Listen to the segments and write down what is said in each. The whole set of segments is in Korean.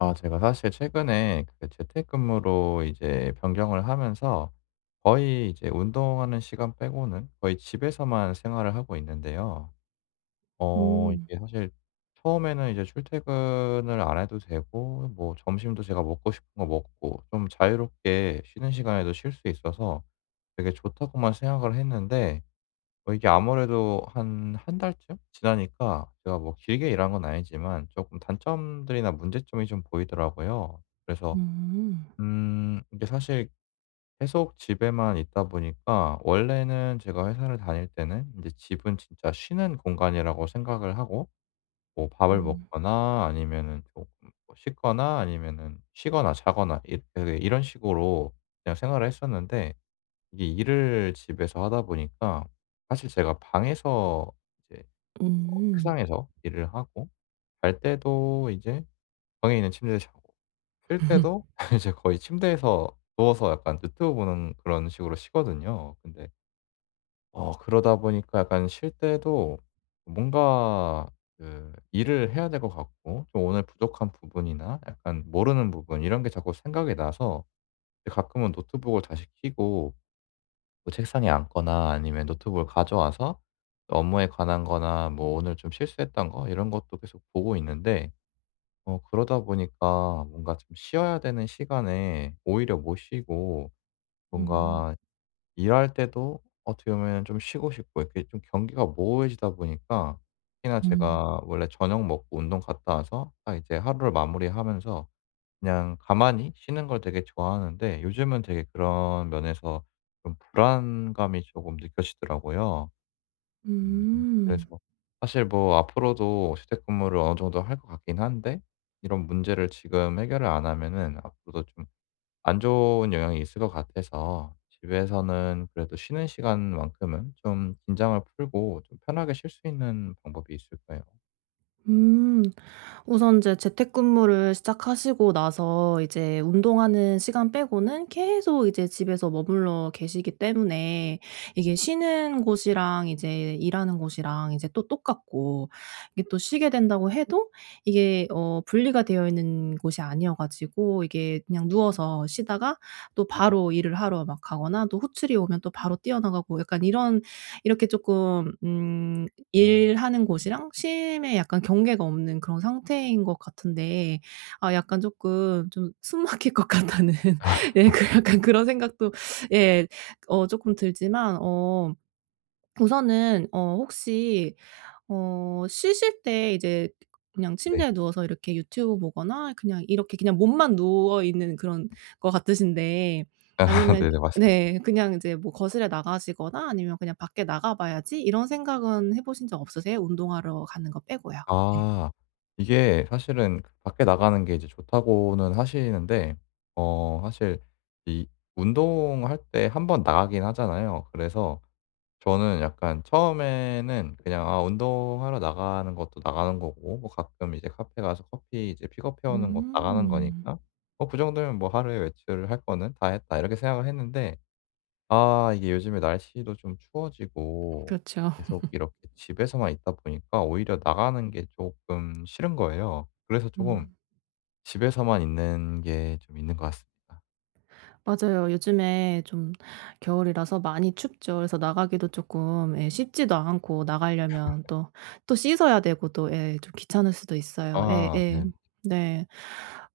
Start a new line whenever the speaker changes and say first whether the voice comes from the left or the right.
left: 아 제가 사실 최근에 그 재택근무로 이제 변경을 하면서 거의 이제 운동하는 시간 빼고는 거의 집에서만 생활을 하고 있는데요. 어
right: 음.
left: 이게 사실 처음에는 이제 출퇴근을 안 해도 되고 뭐 점심도 제가 먹고 싶은 거 먹고 좀 자유롭게 쉬는 시간에도 쉴 수 있어서 '되게 좋다.'고만 생각을 했는데 어 이게 아무래도 한 1 달쯤 지나니까 제가 뭐 길게 일한 건 아니지만 쪼끔 단점들이나 문제점이 좀 보이더라고요. 그래서
right: 음.
left: 음 이게 사실 계속 집에만 있다 보니까 원래는 제가 회사를 다닐 때는 인제 집은 진짜 쉬는 공간이라고 생각을 하고 뭐 밥을
right: 음.
left: 먹거나 아니면은 쪼끔 뭐 씻거나 아니면은 쉬거나 자거나 있 그 이런 식으로 그냥 생활을 했었는데 이게 일을 집에서 하다 보니까 사실 제가 방에서 이제 어
right: 음.
left: 책상에서 일을 하고 잘 때도 이제 방에 있는 침대에서 자고 쉴 때도 이제 거의 침대에서 누워서 약간 유튜브 보는 그런 식으로 쉬거든요. 근데 어 그러다 보니까 약간 쉴 때도 뭔가 그 일을 해야 될 것 같고 좀 오늘 부족한 부분이나 약간 모르는 부분 이런 게 자꾸 생각이 나서 이 가끔은 노트북을 다시 켜고 뭐 책상에 앉거나 아니면 노트북을 가져와서 업무에 관한 거나 뭐 오늘 좀 실수했던 거 이런 것도 계속 보고 있는데 어 그러다 보니까 뭔가 좀 쉬어야 되는 시간에 오히려 못 쉬고
right: 음.
left: 뭔가 일할 때도 어떻게 보면 좀 쉬고 싶고 이렇게 좀 경계가 모호해지다 보니까 특히나
right: 음.
left: 제가 원래 저녁 먹고 운동 갔다 와서 딱 이제 하루를 마무리하면서 그냥 가만히 쉬는 걸 되게 좋아하는데 요즘은 되게 그런 면에서 좀 불안감이 조금 느껴지더라고요. 음. 그래서
right: 음.
left: 사실 뭐 앞으로도 재택근무를 어느 정도 할 것 같긴 한데 이런 문제를 지금 해결을 안 하면은 앞으로도 좀 안 좋은 영향이 있을 것 같아서 집에서는 그래도 쉬는 시간 만큼은 좀 긴장을 풀고 좀 편하게 쉴 수 있는 방법이 있을까요?
right: 음. 우선 인제 재택근무를 시작하시고 나서 이제 운동하는 시간 빼고는 계속 이제 집에서 머물러 계시기 때문에 이게 쉬는 곳이랑 이제 일하는 곳이랑 이제 또 똑같고 이게 또 쉬게 된다고 해도 이게 어 분리가 되어 있는 곳이 아니어 가지고 이게 그냥 누워서 쉬다가 또 바로 일을 하러 막 가거나 또 호출이 오면 또 바로 뛰어 나가고 약간 이런 이렇게 쪼끔 음
left: 음.
right: 일하는 곳이랑 쉼에 약간 경계가 없는 그런 상태인 것 같은데 아 약간 쪼끔 좀 '숨 막힐 것 같다.'는 예 약간 그런 생각도 예 어 쪼끔 들지만 어 우선은 어 혹시 어 쉬실 때 이제 그냥
left: 네.
right: 침대에 누워서 이렇게 유튜브 보거나 그냥 이렇게 그냥 몸만 누워있는 그런 것 같으신데
left: 아
right: 아니면
left: 네네. 맞습니다.
right: 네 그냥 이제 뭐 거실에 나가시거나 아니면 그냥 '밖에 나가 봐야지.' 이런 생각은 해 보신 적 없으세요? 운동하러 가는 것 빼고요. 네.
left: 아 이게 사실은 밖에 나가는 게 이제 좋다고는 하시는데 어 사실 이 운동할 때 1 번 나가긴 하잖아요. 그래서 저는 약간 처음에는 그냥 '아 운동하러 나가는 것도 나가는 거고 뭐 가끔 이제 카페 가서 커피 이제 픽업해 오는 것 나가는
right: 음.
left: 거니까 뭐 그 정도면 뭐 하루에 외출을 할 거는 다 했다.' 이렇게 생각을 했는데 아 이게 요즘에 날씨도 좀 추워지고
right: 그쵸.
left: 계속 이렇게 집에서만 있다 보니까 오히려 나가는 게 쪼끔 싫은 거예요. 그래서 쪼금
right: 음.
left: 집에서만 있는 게 좀 있는 것 같습니다.
right: 맞아요. 요즘에 좀 겨울이라서 많이 춥죠. 그래서 나가기도 쪼끔 예 씻지도 않고 나가려면 또 또 씻어야 되고 또 예 좀 귀찮을 수도 있어요.
left: 아
right: 예예.
left: 네.
right: 네.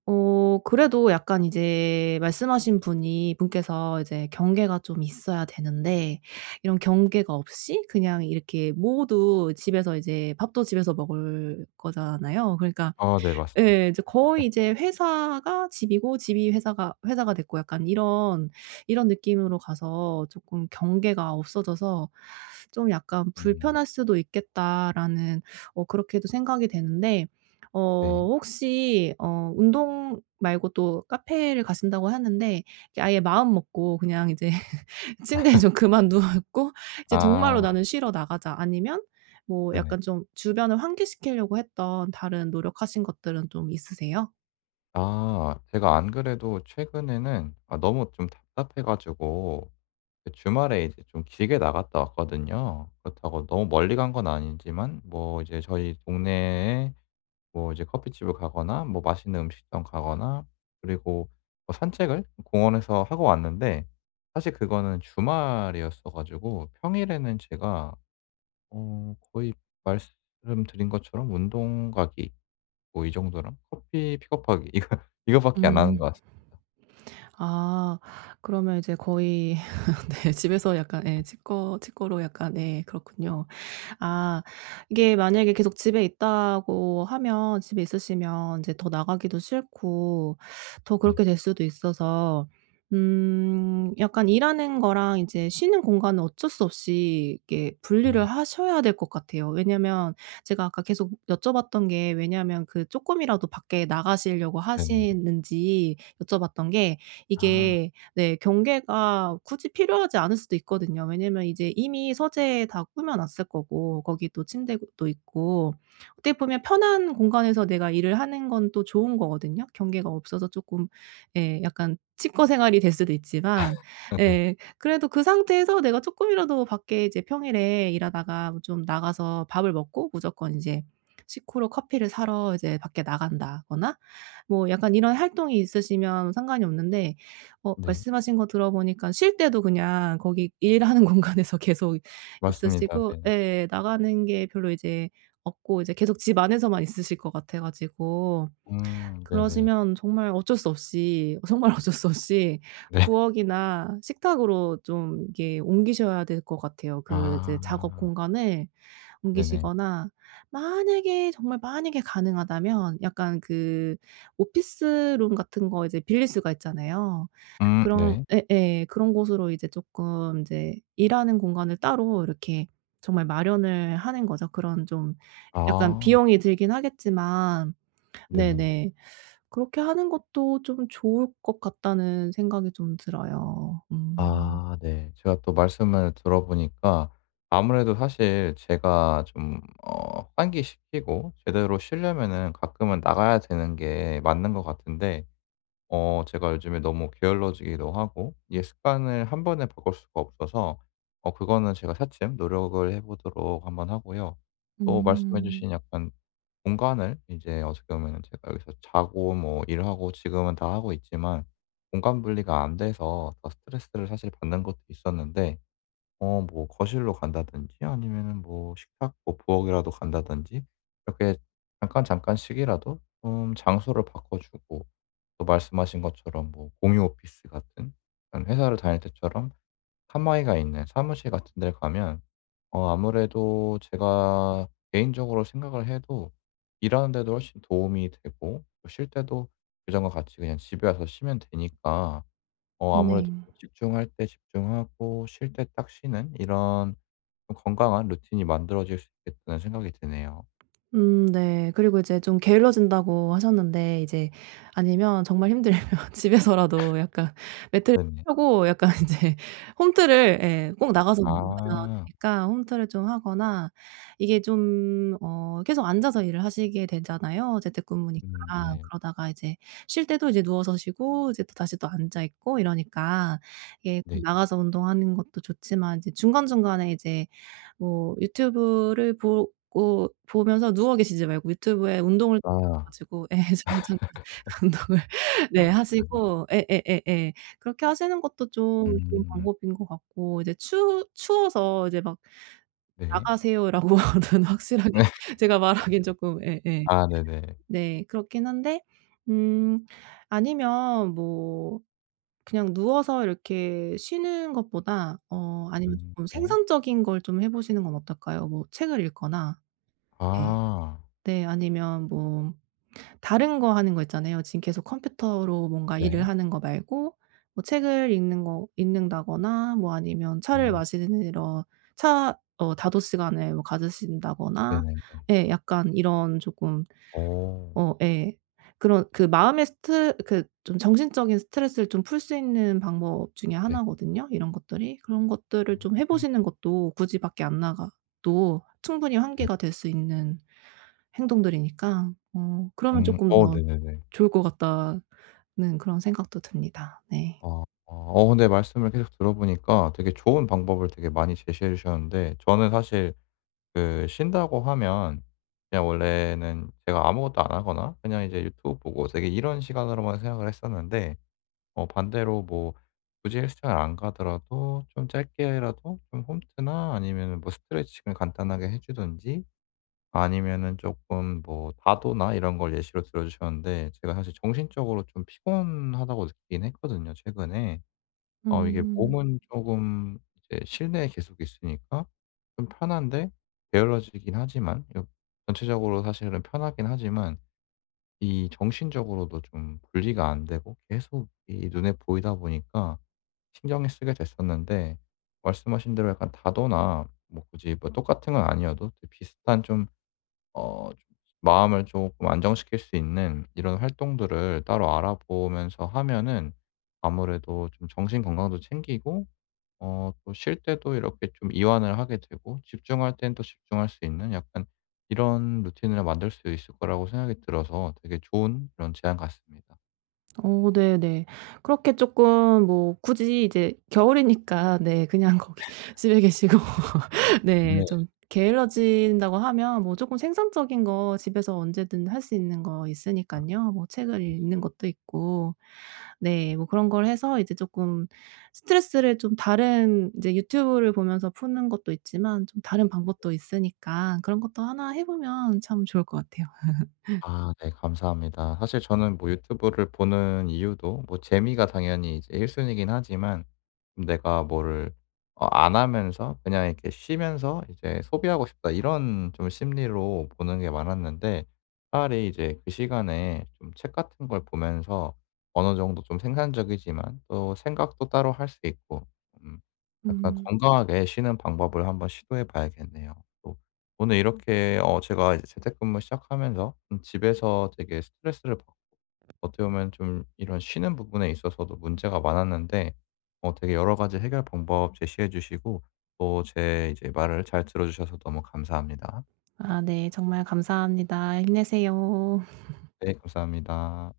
right: 어 그래도 약간 이제 말씀하신 분이 분께서 이제 경계가 좀 있어야 되는데 이런 경계가 없이 그냥 이렇게 모두 집에서 이제 밥도 집에서 먹을 거잖아요. 그러니까
left: 아 네 맞습니다.
right: 예 인제 거의 이제 회사가 집이고 집이 회사가 회사가 됐고 약간 이런 이런 느낌으로 가서 쪼끔 '경계가 없어져서 좀 약간
left: 음.
right: 불편할 수도 있겠다.'라는 어 그렇게도 생각이 되는데 어
left: 네.
right: 혹시 어 운동 말고도 카페를 가신다고 했는데 그 아예 마음먹고 그냥 이제 '침대에 좀 그만 눕고 이제 정말로
left: 아.
right: 나는 쉬러 나가자.' 아니면 뭐
left: 네네.
right: 약간 좀 주변을 환기시키려고 했던 다른 노력하신 것들은 좀 있으세요?
left: 아 제가 안 그래도 최근에는 아 너무 좀 답답해 가지고 예 주말에 이제 좀 길게 나갔다 왔거든요. 그렇다고 너무 멀리 간 건 아니지만 뭐 이제 저희 동네에 뭐 이제 커피집을 가거나 뭐 맛있는 음식점 가거나 그리고 뭐 산책을 공원에서 하고 왔는데 사실 그거는 주말이었어 가지고 평일에는 제가 어 거의 말씀드린 것처럼 운동 가기 뭐 이 정도랑 커피 픽업하기 이거 이거밖에 안 하는
right: 음.
left: 것 같습니다.
right: 아 그러면 이제 거의 네 집에서 약간 예 칩거 칩거로 약간 예 그렇군요. 아 이게 만약에 계속 집에 있다고 하면 집에 있으시면 이제 더 나가기도 싫고 더
left: 네.
right: 그렇게 될 수도 있어서 음 약간 일하는 거랑 이제 쉬는 공간은 어쩔 수 없이 이렇게 분리를
left: 음.
right: 하셔야 될 것 같아요. 왜냐하면 제가 아까 계속 여쭤봤던 게 왜냐하면 그 쪼끔이라도 밖에 나가시려고
left: 네네.
right: 하시는지 여쭤봤던 게
left: 아.
right: 이게 네 경계가 굳이 필요하지 않을 수도 있거든요. 왜냐하면 이제 이미 서재에 다 꾸며 놨을 거고 거기도 침대도 있고 어떻게 보면 편한 공간에서 내가 일을 하는 건 또 좋은 거거든요. 경계가 없어서 쪼끔 예 약간 칩거 생활이 될 수도 있지만
left: 네네.
right: 예 그래도 그 상태에서 내가 쪼끔이라도 밖에 이제 평일에 일하다가 좀 나가서 밥을 먹고 무조건 이제 식후로 커피를 사러 이제 밖에 나간다거나 뭐 약간 이런 활동이 있으시면 상관이 없는데 어
left: 네.
right: 말씀하신 거 들어보니까 쉴 때도 그냥 거기 일하는 공간에서 계속
left: 맞습니다.
right: 있으시고
left: 네.
right: 예 나가는 게 별로 이제 없고 이제 계속 집 안에서만 있으실 것 같아 가지고
left: 음 네네.
right: 그러시면 정말 어쩔 수 없이 정말 어쩔 수 없이
left: 네.
right: 부엌이나 식탁으로 좀 이렇게 옮기셔야 될 것 같아요. 그 이제 작업
left: 아.
right: 공간을
left: 네네.
right: 옮기시거나 만약에 정말 만약에 가능하다면 약간 그 오피스룸 같은 거 이제 빌릴 수가 있잖아요.
left: 음
right: 그런
left: 네.
right: 예예 그런 곳으로 이제 쪼끔 이제 일하는 공간을 따로 이렇게 정말 마련을 하는 거죠. 그런 좀 약간
left: 아.
right: 비용이 들긴 하겠지만
left: 네네.
right: 네네 그렇게 하는 것도 좀 좋을 것 같다는 생각이 좀 들어요. 음.
left: 아 네. 제가 또 말씀을 들어 보니까 아무래도 사실 제가 좀 어 환기시키고 제대로 쉬려면은 가끔은 나가야 되는 게 맞는 것 같은데 어 제가 요즘에 너무 게을러지기도 하고 이게 습관을 한 번에 바꿀 수가 없어서 어 그거는 제가 차츰 노력을 해 보도록 한번 하고요. 또 말씀해
right: 음.
left: 주신 약간 공간을 이제 어떻게 보면은 제가 여기서 자고 뭐 일하고 지금은 다 하고 있지만 공간 분리가 안 돼서 더 스트레스를 사실 받는 것도 있었는데 어 뭐 거실로 간다든지 아니면은 뭐 식탁 뭐 부엌이라도 간다든지 이렇게 잠깐, 잠깐씩이라도 좀 장소를 바꿔주고 또 말씀하신 것처럼 뭐 공유 오피스 같은 그런 회사를 다닐 때처럼 칸막이가 있는 사무실 같은 데를 가면 어 아무래도 제가 개인적으로 생각을 해도 일하는 데도 훨씬 도움이 되고 어 쉴 때도 예전과 같이 그냥 집에 와서 쉬면 되니까 어 아무래도
right: 네.
left: 집중할 때 집중하고 쉴 때 딱 쉬는 이런 어 건강한 루틴이 만들어질 수 있겠다는 생각이 드네요.
right: 음 네. 그리고 이제 좀 게을러진다고 하셨는데 이제 아니면 정말 힘들면 집에서라도 약간 매트를
left: 네네.
right: 펴고 약간 이제 홈트를 예 꼭 나가서 운동하지는 않아도
left: 아.
right: 되니까 홈트를 좀 하거나 이게 좀 어 계속 앉아서 일을 하시게 되잖아요 재택근무니까.
left: 음 네.
right: 그러다가 이제 쉴 때도 이제 누워서 쉬고 이제 또 다시 또 앉아있고 이러니까 이게
left: 네.
right: 꼭 나가서 운동하는 것도 좋지만 이제 중간중간에 이제 뭐 유튜브를 보고 보면서 누워 계시지 말고 유튜브에 운동을 [unintelligible]
left: 아.
right: 가지고 예 잠 잠깐 운동을 네
left: 네.
right: 하시고 예예예예. 그렇게 하시는 것도 좀 좋은
left: 음.
right: 방법인 것 같고 이제 추 추워서 이제 막
left: 네.
right: "나가세요." 라고는 확실하게
left: 네.
right: 제가 말하기엔 쪼끔 예예.
left: 아 네네.
right: 네 그렇긴 한데 음 아니면 뭐 그냥 누워서 이렇게 쉬는 것보다 어 아니면
left: 음
right: 쪼끔
left: 네.
right: 생산적인 걸 좀 해 보시는 건 어떨까요? 뭐 책을 읽거나 예.
left: 아.
right: 네 아니면 뭐 다른 거 하는 거 있잖아요. 지금 계속 컴퓨터로 뭔가 일을
left: 네.
right: 하는 거 말고 뭐 책을 읽는 거 읽는 다거나 뭐 아니면 차를
left: 아.
right: 마시는 이런 차 어 다도 시간을 뭐 가지신다거나
left: 네네네.
right: 예 약간 이런 쪼끔
left: 오.
right: 어 예. 그런 그 마음의 스트 그 좀 정신적인 스트레스를 좀 풀 수 있는 방법 중에
left: 네.
right: 1 거든요 이런 것들이. 그런 것들을 좀 해
left: 음.
right: 보시는 것도 굳이 밖에 안 나가도 충분히
left: 네.
right: 환기가 될 수 있는 행동들이니까 어 그러면
left: 음.
right: 쪼끔
left: 어
right: 더
left: 네네네.
right: 좋을 것 같다는 그런 생각도 듭니다. 네.
left: 어 어. 어 근데 말씀을 계속 들어 보니까 되게 좋은 방법을 되게 많이 제시해 주셨는데 저는 사실 그 쉰다고 하면 그냥 원래는 제가 아무것도 안 하거나 그냥 이제 유튜브 보고 되게 이런 시간으로만 생각을 했었는데 어 반대로 뭐 굳이 헬스장을 안 가더라도 좀 짧게라도 좀 홈트나 아니면은 뭐 스트레칭을 간단하게 해 주든지 아니면은 조금 뭐 다도나 이런 걸 예시로 들어 주셨는데 제가 사실 '정신적으로 좀 피곤하다.'고 느끼긴 했거든요 최근에. 어 이게
right: 음.
left: 몸은 쪼금 이제 실내에 계속 있으니까 좀 편한데 게을러지긴 하지만요. 전체적으로 사실은 편하긴 하지만 이 정신적으로도 좀 분리가 안 되고 계속 이 눈에 보이다 보니까 신경을 쓰게 됐었는데 말씀하신 대로 약간 다도나 뭐 굳이 뭐 똑같은 건 아니어도 이제 비슷한 좀 어 마음을 조금 안정시킬 수 있는 이런 활동들을 따로 알아보면서 하면은 아무래도 좀 정신 건강도 챙기고 어 또 쉴 때도 이렇게 좀 이완을 하게 되고 집중할 땐 또 집중할 수 있는 약간 이런 루틴을 만들 수 있을 거라고 생각이 들어서 되게 좋은 그런 제안 같습니다.
right: 오. 네네. 그렇게 쪼끔 뭐 굳이 이제 겨울이니까 네. 그냥 거기 집에 계시고
left: 네.
right: 네. 좀 게을러진다고 하면 뭐 쪼금 생산적인 거 집에서 언제든 할 수 있는 거
left: 아.
right: 있으니깐요, 뭐 책을
left: 네네.
right: 읽는 것도 있고.
left: 음.
right: 네. 뭐 그런 걸 해서 이제 쪼끔 스트레스를 좀 다른 인제 유튜브를 보면서 푸는 것도 있지만 좀 다른
left: 네.
right: 방법도 있으니까 그런 것도 1 해 보면 참 좋을 것 같아요.
left: 아. 네. 감사합니다. 사실 저는 뭐 유튜브를 보는 이유도 뭐 재미가 당연히 이제 1 순위이긴 하지만 음 '내가 뭐를 어 안 하면서 그냥 이렇게 쉬면서 이제 소비하고 싶다.' 이런 좀 심리로 보는 게 많았는데 차라리 이제 그 시간에 좀 책 같은 걸 보면서 어느 정도 좀 생산적이지만 또 생각도 따로 할 수 있고 음. 약간
right: 음.
left: 건강하게 쉬는 방법을 한 번 시도해 봐야겠네요. 또 오늘 이렇게 어 제가 이제 재택근무 시작하면서 좀 집에서 되게 스트레스를 받고 어떻게 보면 좀 이런 쉬는 부분에 있어서도 문제가 많았는데 어 되게 여러 가지 해결 방법 제시해 주시고 또 제 이제 말을 잘 들어주셔서 너무 감사합니다.
right: 아 네. 정말 감사합니다. 힘내세요.
left: 네. 감사합니다.